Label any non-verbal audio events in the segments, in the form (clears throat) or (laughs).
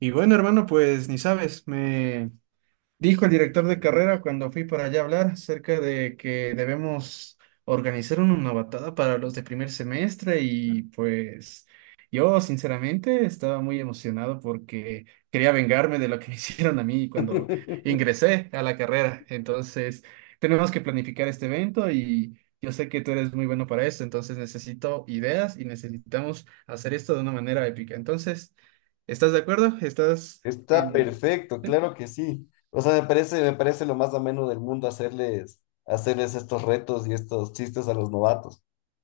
Y bueno, hermano, pues ni sabes, dijo el director de carrera cuando fui para allá a hablar acerca de que debemos organizar una novatada para los de primer semestre, y pues yo sinceramente estaba muy emocionado porque quería vengarme de lo que (laughs) me hicieron a mí cuando (laughs) ingresé a la carrera. Entonces tenemos que planificar este evento y yo sé que tú eres muy bueno para esto, entonces necesito ideas y necesitamos hacer esto de una manera épica. Entonces, ¿estás de acuerdo? Está en... perfecto, claro que sí. O sea, me parece lo más ameno del mundo hacerles estos retos y estos chistes a los novatos.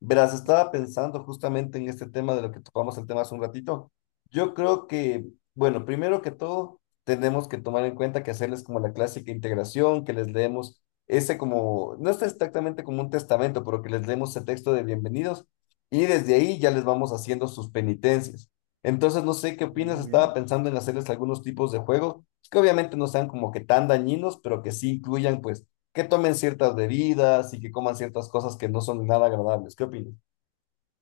Verás, estaba pensando justamente en este tema de lo que tocamos el tema hace un ratito. Yo creo que, bueno, primero que todo, tenemos que tomar en cuenta que hacerles como la clásica integración, que les leemos ese como, no es exactamente como un testamento, pero que les leemos ese texto de bienvenidos y desde ahí ya les vamos haciendo sus penitencias. Entonces, no sé qué Ya, opinas, muy estaba bien. pensando en hacerles algunos tipos de juegos que obviamente no sean como que tan dañinos, pero que sí incluyan, pues, que tomen ciertas bebidas y que coman ciertas cosas que no son nada agradables. ¿Qué opinas?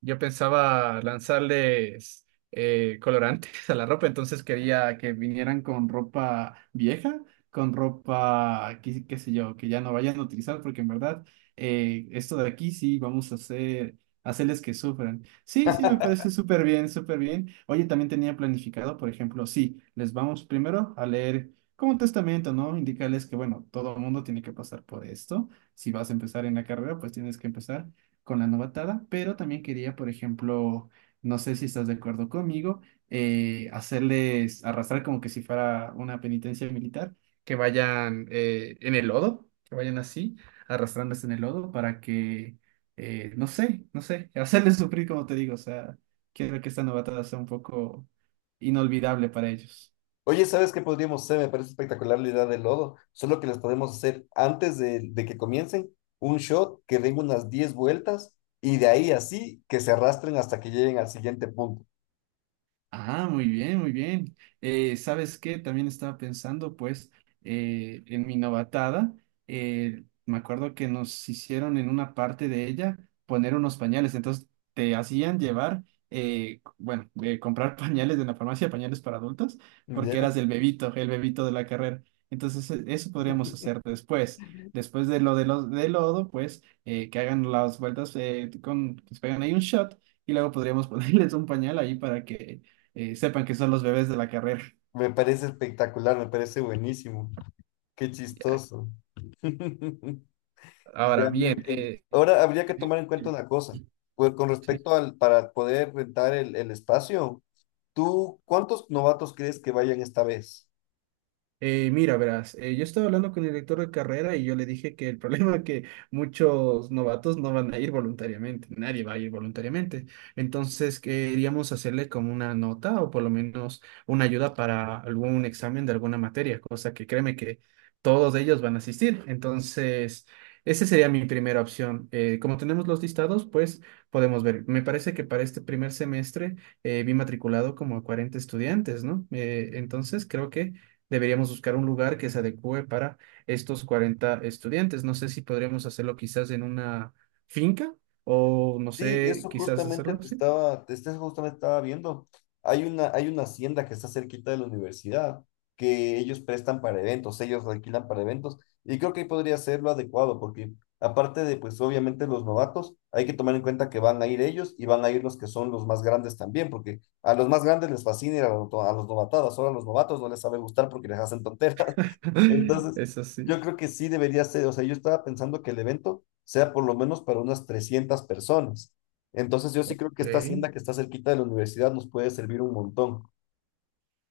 Yo pensaba lanzarles colorantes (laughs) a la ropa, entonces quería que vinieran con ropa vieja, con ropa, qué sé yo, que ya no vayan a utilizar, porque en verdad esto de aquí sí vamos a hacerles que sufran. Sí, sí, me parece súper bien, súper bien. Oye, también tenía planificado, por ejemplo, sí, les vamos primero a leer como un testamento, ¿no? Indicarles que, bueno, todo el mundo tiene que pasar por esto. Si vas a empezar en la carrera, pues tienes que empezar con la novatada, pero también quería, por ejemplo, no sé si estás de acuerdo conmigo, hacerles arrastrar como que si fuera una penitencia militar, que vayan en el lodo, que vayan así, arrastrándose en el lodo para que, no sé, no sé, (laughs) hacerles sufrir como te digo, o sea, quiero que esta novatada sea un poco inolvidable para ellos. Oye, ¿sabes qué podríamos hacer? Me parece espectacular la idea del lodo, solo que les podemos hacer antes de que comiencen un shot que den unas 10 vueltas y de ahí así que se arrastren hasta que lleguen al siguiente punto. Ah, muy bien, muy bien. ¿Sabes qué? También estaba pensando, pues, en mi novatada. Eh, me acuerdo que nos hicieron en una parte de ella poner unos pañales. Entonces, te hacían llevar, bueno, comprar (laughs) pañales de la farmacia, pañales para adultos, porque ¿Ya? eras el bebito de la carrera. Entonces, eso podríamos hacer después. Después de lo de los de lodo, pues, que hagan las vueltas, que se pegan ahí un shot. Y luego podríamos (laughs) ponerles un pañal ahí para que sepan que son los bebés de la carrera. Me parece espectacular, me parece buenísimo. Qué Ya. chistoso. (laughs) Ya, Ahora, bien, muy bien. Ahora habría que tomar en cuenta (laughs) una cosa. Pues con sí. respecto para poder rentar el espacio, ¿tú cuántos novatos crees que vayan esta vez? Mira, verás, yo estaba hablando con el director de carrera y yo le dije que el (laughs) problema es que muchos novatos no van a ir voluntariamente, nadie va a ir voluntariamente. Entonces, queríamos hacerle como una nota o por lo menos una ayuda para algún examen de alguna materia, cosa que créeme que todos ellos van a asistir. Entonces, esa sería mi primera opción. Como tenemos los listados, pues podemos ver. Me parece que para este primer semestre vi matriculado como a 40 estudiantes, ¿no? Entonces, creo que deberíamos buscar un lugar que se adecue para estos 40 estudiantes. No sé si podríamos hacerlo quizás en una finca o no Sí, sé, eso quizás justamente hacerlo te así. estaba, justamente estaba viendo. Hay una hacienda que está cerquita de la universidad que ellos prestan para eventos, ellos alquilan para eventos y creo que ahí podría ser lo adecuado porque aparte de pues obviamente los novatos, hay que tomar en cuenta que van a ir ellos y van a ir los que son los más grandes también porque a los más grandes les fascina ir a, a los novatadas, solo a los novatos no les sabe gustar porque les hacen tonteras. (laughs) Entonces, Eso yo sí. creo que sí debería ser, o sea, yo estaba pensando que el evento sea por lo menos para unas 300 personas. Entonces, yo sí creo que esta hacienda Ok. que está cerquita de la universidad nos puede servir un montón.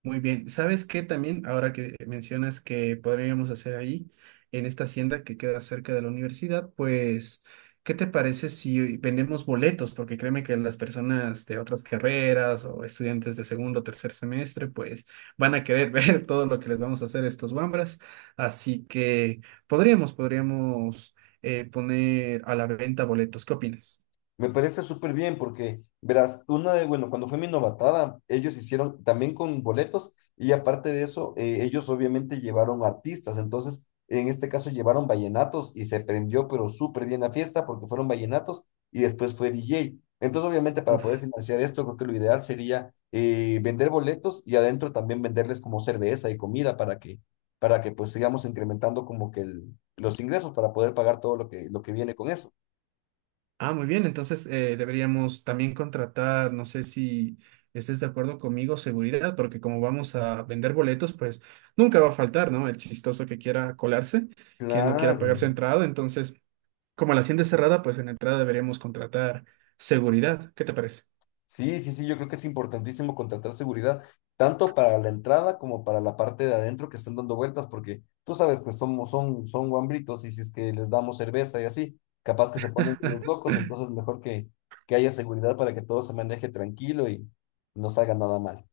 Muy bien. ¿Sabes qué también, ahora que mencionas que podríamos hacer ahí, en esta hacienda que queda cerca de la universidad, pues, qué te parece si vendemos boletos? Porque créeme que las personas de otras carreras o estudiantes de segundo o tercer semestre, pues, van a querer (laughs) ver todo lo que les vamos a hacer a estos wambras. Así que podríamos poner a la venta boletos. ¿Qué opinas? Me parece súper bien porque, verás, bueno, cuando fue mi novatada, ellos hicieron también con boletos y aparte de eso, ellos obviamente llevaron artistas. Entonces, en este caso llevaron vallenatos y se prendió, pero súper bien la fiesta porque fueron vallenatos y después fue DJ. Entonces, obviamente, para poder Uf. financiar esto, creo que lo ideal sería vender boletos y adentro también venderles como cerveza y comida para que pues sigamos incrementando como que los ingresos para poder pagar todo lo que viene con eso. Ah, muy bien, entonces deberíamos también contratar, no sé si estés de acuerdo conmigo, seguridad, porque como vamos a vender boletos, pues nunca va a faltar, ¿no? El chistoso que quiera colarse, que no quiera pagar su Claro. entrada, entonces como la hacienda es cerrada, pues en la entrada deberíamos contratar seguridad, ¿qué te parece? Sí, sí, sí, yo creo que es importantísimo contratar seguridad, tanto para la entrada como para la parte de adentro que están dando vueltas, porque tú sabes, pues son guambritos y si es que les damos cerveza y así, capaz que se ponen (laughs) los locos, entonces mejor que haya seguridad para que todo se maneje tranquilo y no salga nada mal.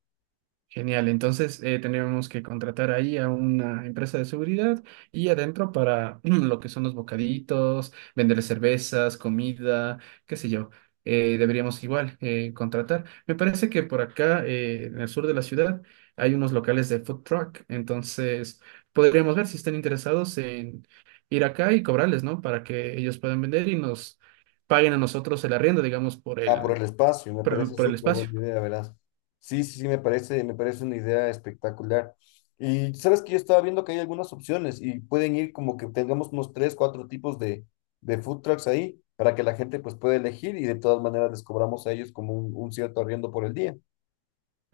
Genial, entonces tenemos que contratar ahí a una empresa de seguridad y adentro para (clears throat) lo que son los bocaditos, vender cervezas, comida, qué sé yo. Deberíamos igual contratar. Me parece que por acá, en el sur de la ciudad, hay unos locales de food truck, entonces podríamos ver si están interesados en ir acá y cobrarles, ¿no? Para que ellos puedan vender y nos paguen a nosotros el arriendo, digamos, Ah, por el espacio, me parece por el súper espacio. buena idea, verás. Sí, sí, sí, me parece una idea espectacular. Y sabes que yo estaba viendo que hay algunas opciones y pueden ir como que tengamos unos tres, cuatro tipos de food trucks ahí para que la gente pues pueda elegir y de todas maneras les cobramos a ellos como un, cierto arriendo por el día.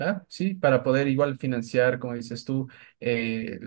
Ah, sí, para poder igual financiar, como dices tú, eh,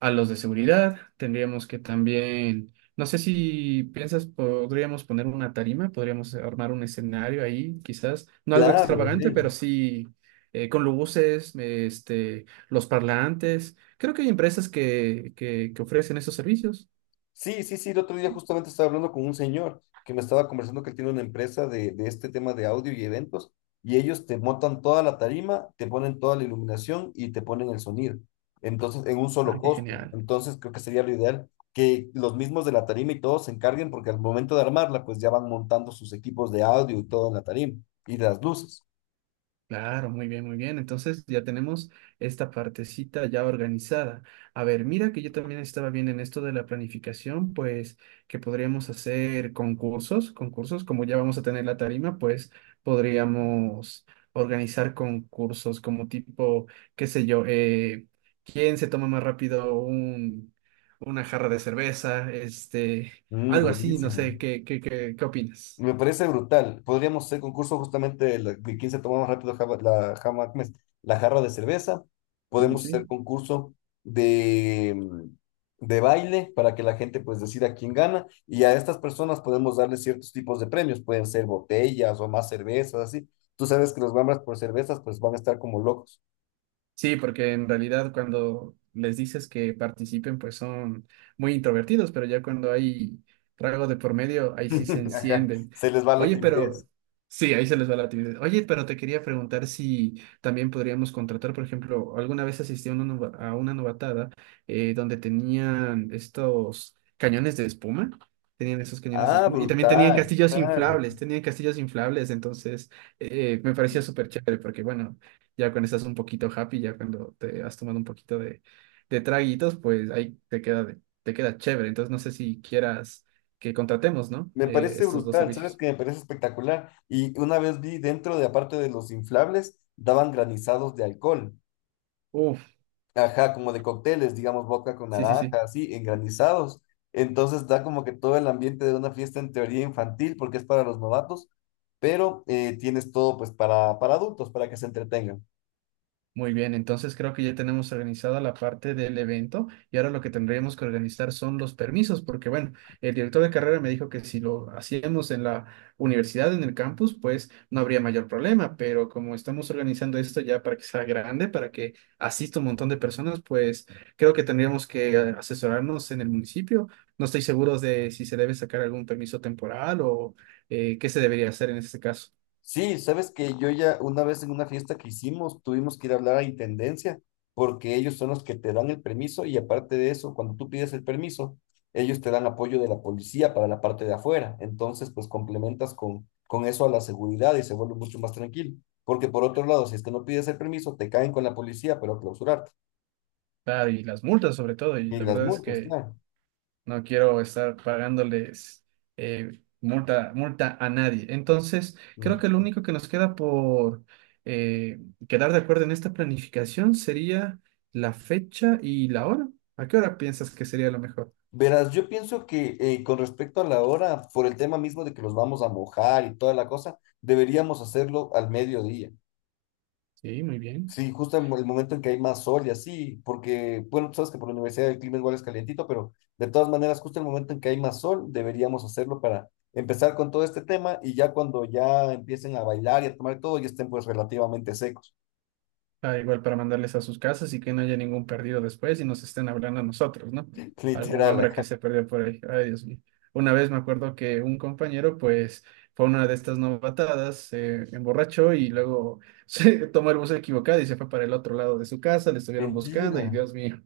a los de seguridad, tendríamos que también, no sé si piensas, podríamos poner una tarima, podríamos armar un escenario ahí, quizás, no algo Claro, de extravagante, ley. pero sí con luces, este, los parlantes. Creo que hay empresas que ofrecen esos servicios. Sí, sí, sí, el otro día justamente estaba hablando con un señor que me estaba conversando que él tiene una empresa de este tema de audio y eventos y ellos te montan toda la tarima, te ponen toda la iluminación y te ponen el sonido. Entonces, en un Ah, solo qué costo. genial. Entonces, creo que sería lo ideal que los mismos de la tarima y todos se encarguen porque al momento de armarla, pues ya van montando sus equipos de audio y todo en la tarima y las luces. Claro, muy bien, muy bien. Entonces ya tenemos esta partecita ya organizada. A ver, mira que yo también estaba bien en esto de la planificación, pues que podríamos hacer concursos, como ya vamos a tener la tarima, pues podríamos organizar concursos como tipo, qué sé yo, quién se toma más rápido una jarra de cerveza, este, Mm, algo así, no buenísimo. sé, ¿ qué opinas? Me parece brutal. Podríamos hacer concurso justamente de quién se toma más rápido ¿cómo es? La jarra de cerveza. Sí, Podemos sí. hacer concurso de, mm, de baile para que la gente pues decida quién gana. Y a estas personas podemos darles ciertos tipos de premios. Pueden ser botellas o más cervezas, así. Tú sabes que los bambas por cervezas pues van a estar como locos. Sí, porque en realidad cuando les dices que participen, pues son muy introvertidos, pero ya cuando hay trago de por medio, ahí sí se (laughs) Ajá. encienden. Se les va la Oye, timidez. pero sí, ahí se les va la timidez. Oye, pero te quería preguntar si también podríamos contratar, por ejemplo, alguna vez asistí a una, a una novatada donde tenían estos cañones de espuma. Tenían esos cañones de Ah, espuma y también brutal. Claro. Tenían castillos inflables, entonces me parecía súper chévere porque, bueno, ya cuando estás un poquito happy, ya cuando te has tomado un poquito de traguitos, pues ahí te queda, te queda chévere. Entonces no sé si quieras que contratemos, ¿no? Me parece Estos dos brutal, ¿sabes servicios. qué? Me parece espectacular. Y una vez vi dentro de, aparte de los inflables, daban granizados de alcohol. Uf, Ajá, como de cócteles, digamos, vodka con sí, sí, naranja, sí. así, en granizados. Entonces da como que todo el ambiente de una fiesta en teoría infantil, porque es para los novatos, pero tienes todo pues para adultos, para que se entretengan. Muy bien, entonces creo que ya tenemos organizada la parte del evento y ahora lo que tendríamos que organizar son los permisos, porque bueno, el director de carrera me dijo que si lo hacíamos en la universidad, en el campus, pues no habría mayor problema, pero como estamos organizando esto ya para que sea grande, para que asista un montón de personas, pues creo que tendríamos que asesorarnos en el municipio. No estoy seguro de si se debe sacar algún permiso temporal o qué se debería hacer en este caso. Sí, sabes que yo ya una vez en una fiesta que hicimos tuvimos que ir a hablar a Intendencia porque ellos son los que te dan el permiso y aparte de eso, cuando tú pides el permiso, ellos te dan apoyo de la policía para la parte de afuera. Entonces, pues complementas con eso a la seguridad y se vuelve mucho más tranquilo. Porque por otro lado, si es que no pides el permiso, te caen con la policía, pero a clausurarte. Ah, y las multas sobre todo, y Y la las verdad es multas, que... claro. No quiero estar pagándoles multa a nadie. Entonces, creo que lo Mm. único que nos queda por eh, quedar de acuerdo en esta planificación sería la fecha y la hora. ¿A qué hora piensas que sería lo mejor? Verás, yo pienso que con respecto a la hora, por el tema mismo de que los vamos a mojar y toda la cosa, deberíamos hacerlo al mediodía. Sí, muy bien. Sí, justo en el momento en que hay más sol y así, porque, bueno, tú sabes que por la universidad el clima igual es calientito, pero de todas maneras, justo en el momento en que hay más sol, deberíamos hacerlo para empezar con todo este tema y ya cuando ya empiecen a bailar y a tomar todo, ya estén pues relativamente secos. Ah, igual para mandarles a sus casas y que no haya ningún perdido después y nos estén hablando a nosotros, ¿no? (laughs) Algún Literal, hambra que acá. se perdió por ahí. Ay, Dios mío. Una vez me acuerdo que un compañero, pues, fue a una de estas novatadas, se emborrachó y luego (laughs) se tomó el bus equivocado y se fue para el otro lado de su casa, le estuvieron buscando y Mentira, Dios mío.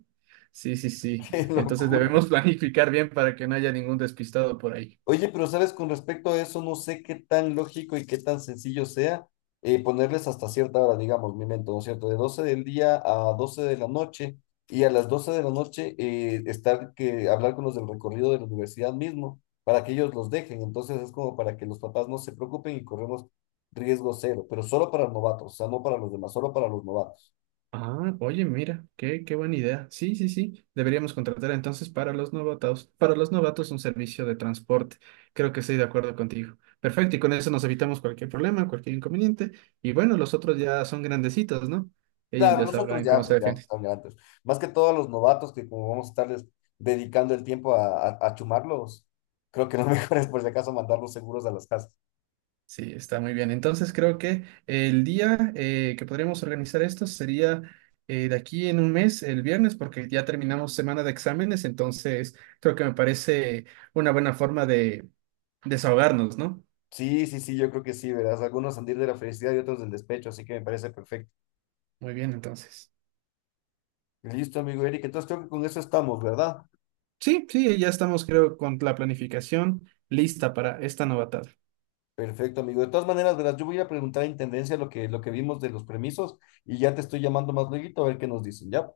Sí, sí, sí. (laughs) qué Entonces locura. debemos (laughs) planificar bien para que no haya ningún despistado por ahí. Oye, pero sabes, con respecto a eso, no sé qué tan lógico y qué tan sencillo sea ponerles hasta cierta hora, digamos, mi mento, ¿no es cierto? De 12 del día a 12 de la noche y a las 12 de la noche estar que hablar con los del recorrido de la universidad mismo para que ellos los dejen. Entonces es como para que los papás no se preocupen y corremos riesgo cero, pero solo para novatos, o sea, no para los demás, solo para los novatos. Ah, oye, mira, qué buena idea. Sí, sí, sí. Deberíamos contratar entonces para los novatos un servicio de transporte. Creo que estoy de acuerdo contigo. Perfecto, y con eso nos evitamos cualquier problema, cualquier inconveniente. Y bueno, los otros ya son grandecitos, ¿no? Ellos Claro, ya nosotros sabrán cómo ya, se pues ya defienden. están grandes. Más que todos los novatos que como vamos a estarles dedicando el tiempo a, a chumarlos, creo que lo mejor es por si acaso mandarlos seguros a las casas. Sí, está muy bien. Entonces creo que el día que podríamos organizar esto sería de aquí en 1 mes, el viernes, porque ya terminamos semana de exámenes, entonces creo que me parece una buena forma de desahogarnos, ¿no? Sí, sí, sí, yo creo que sí, verás. Algunos han de ir de la felicidad y otros del despecho, así que me parece perfecto. Muy bien, entonces. Listo, amigo Eric. Entonces creo que con eso estamos, ¿verdad? Sí, sí, ya estamos creo con la planificación lista para esta novatada. Perfecto, amigo. De todas maneras, verás, yo voy a ir a preguntar a Intendencia lo que vimos de los permisos y ya te estoy llamando más luego a ver qué nos dicen. Ya,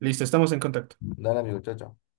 Listo, estamos en contacto. dale, amigo, chao, chao.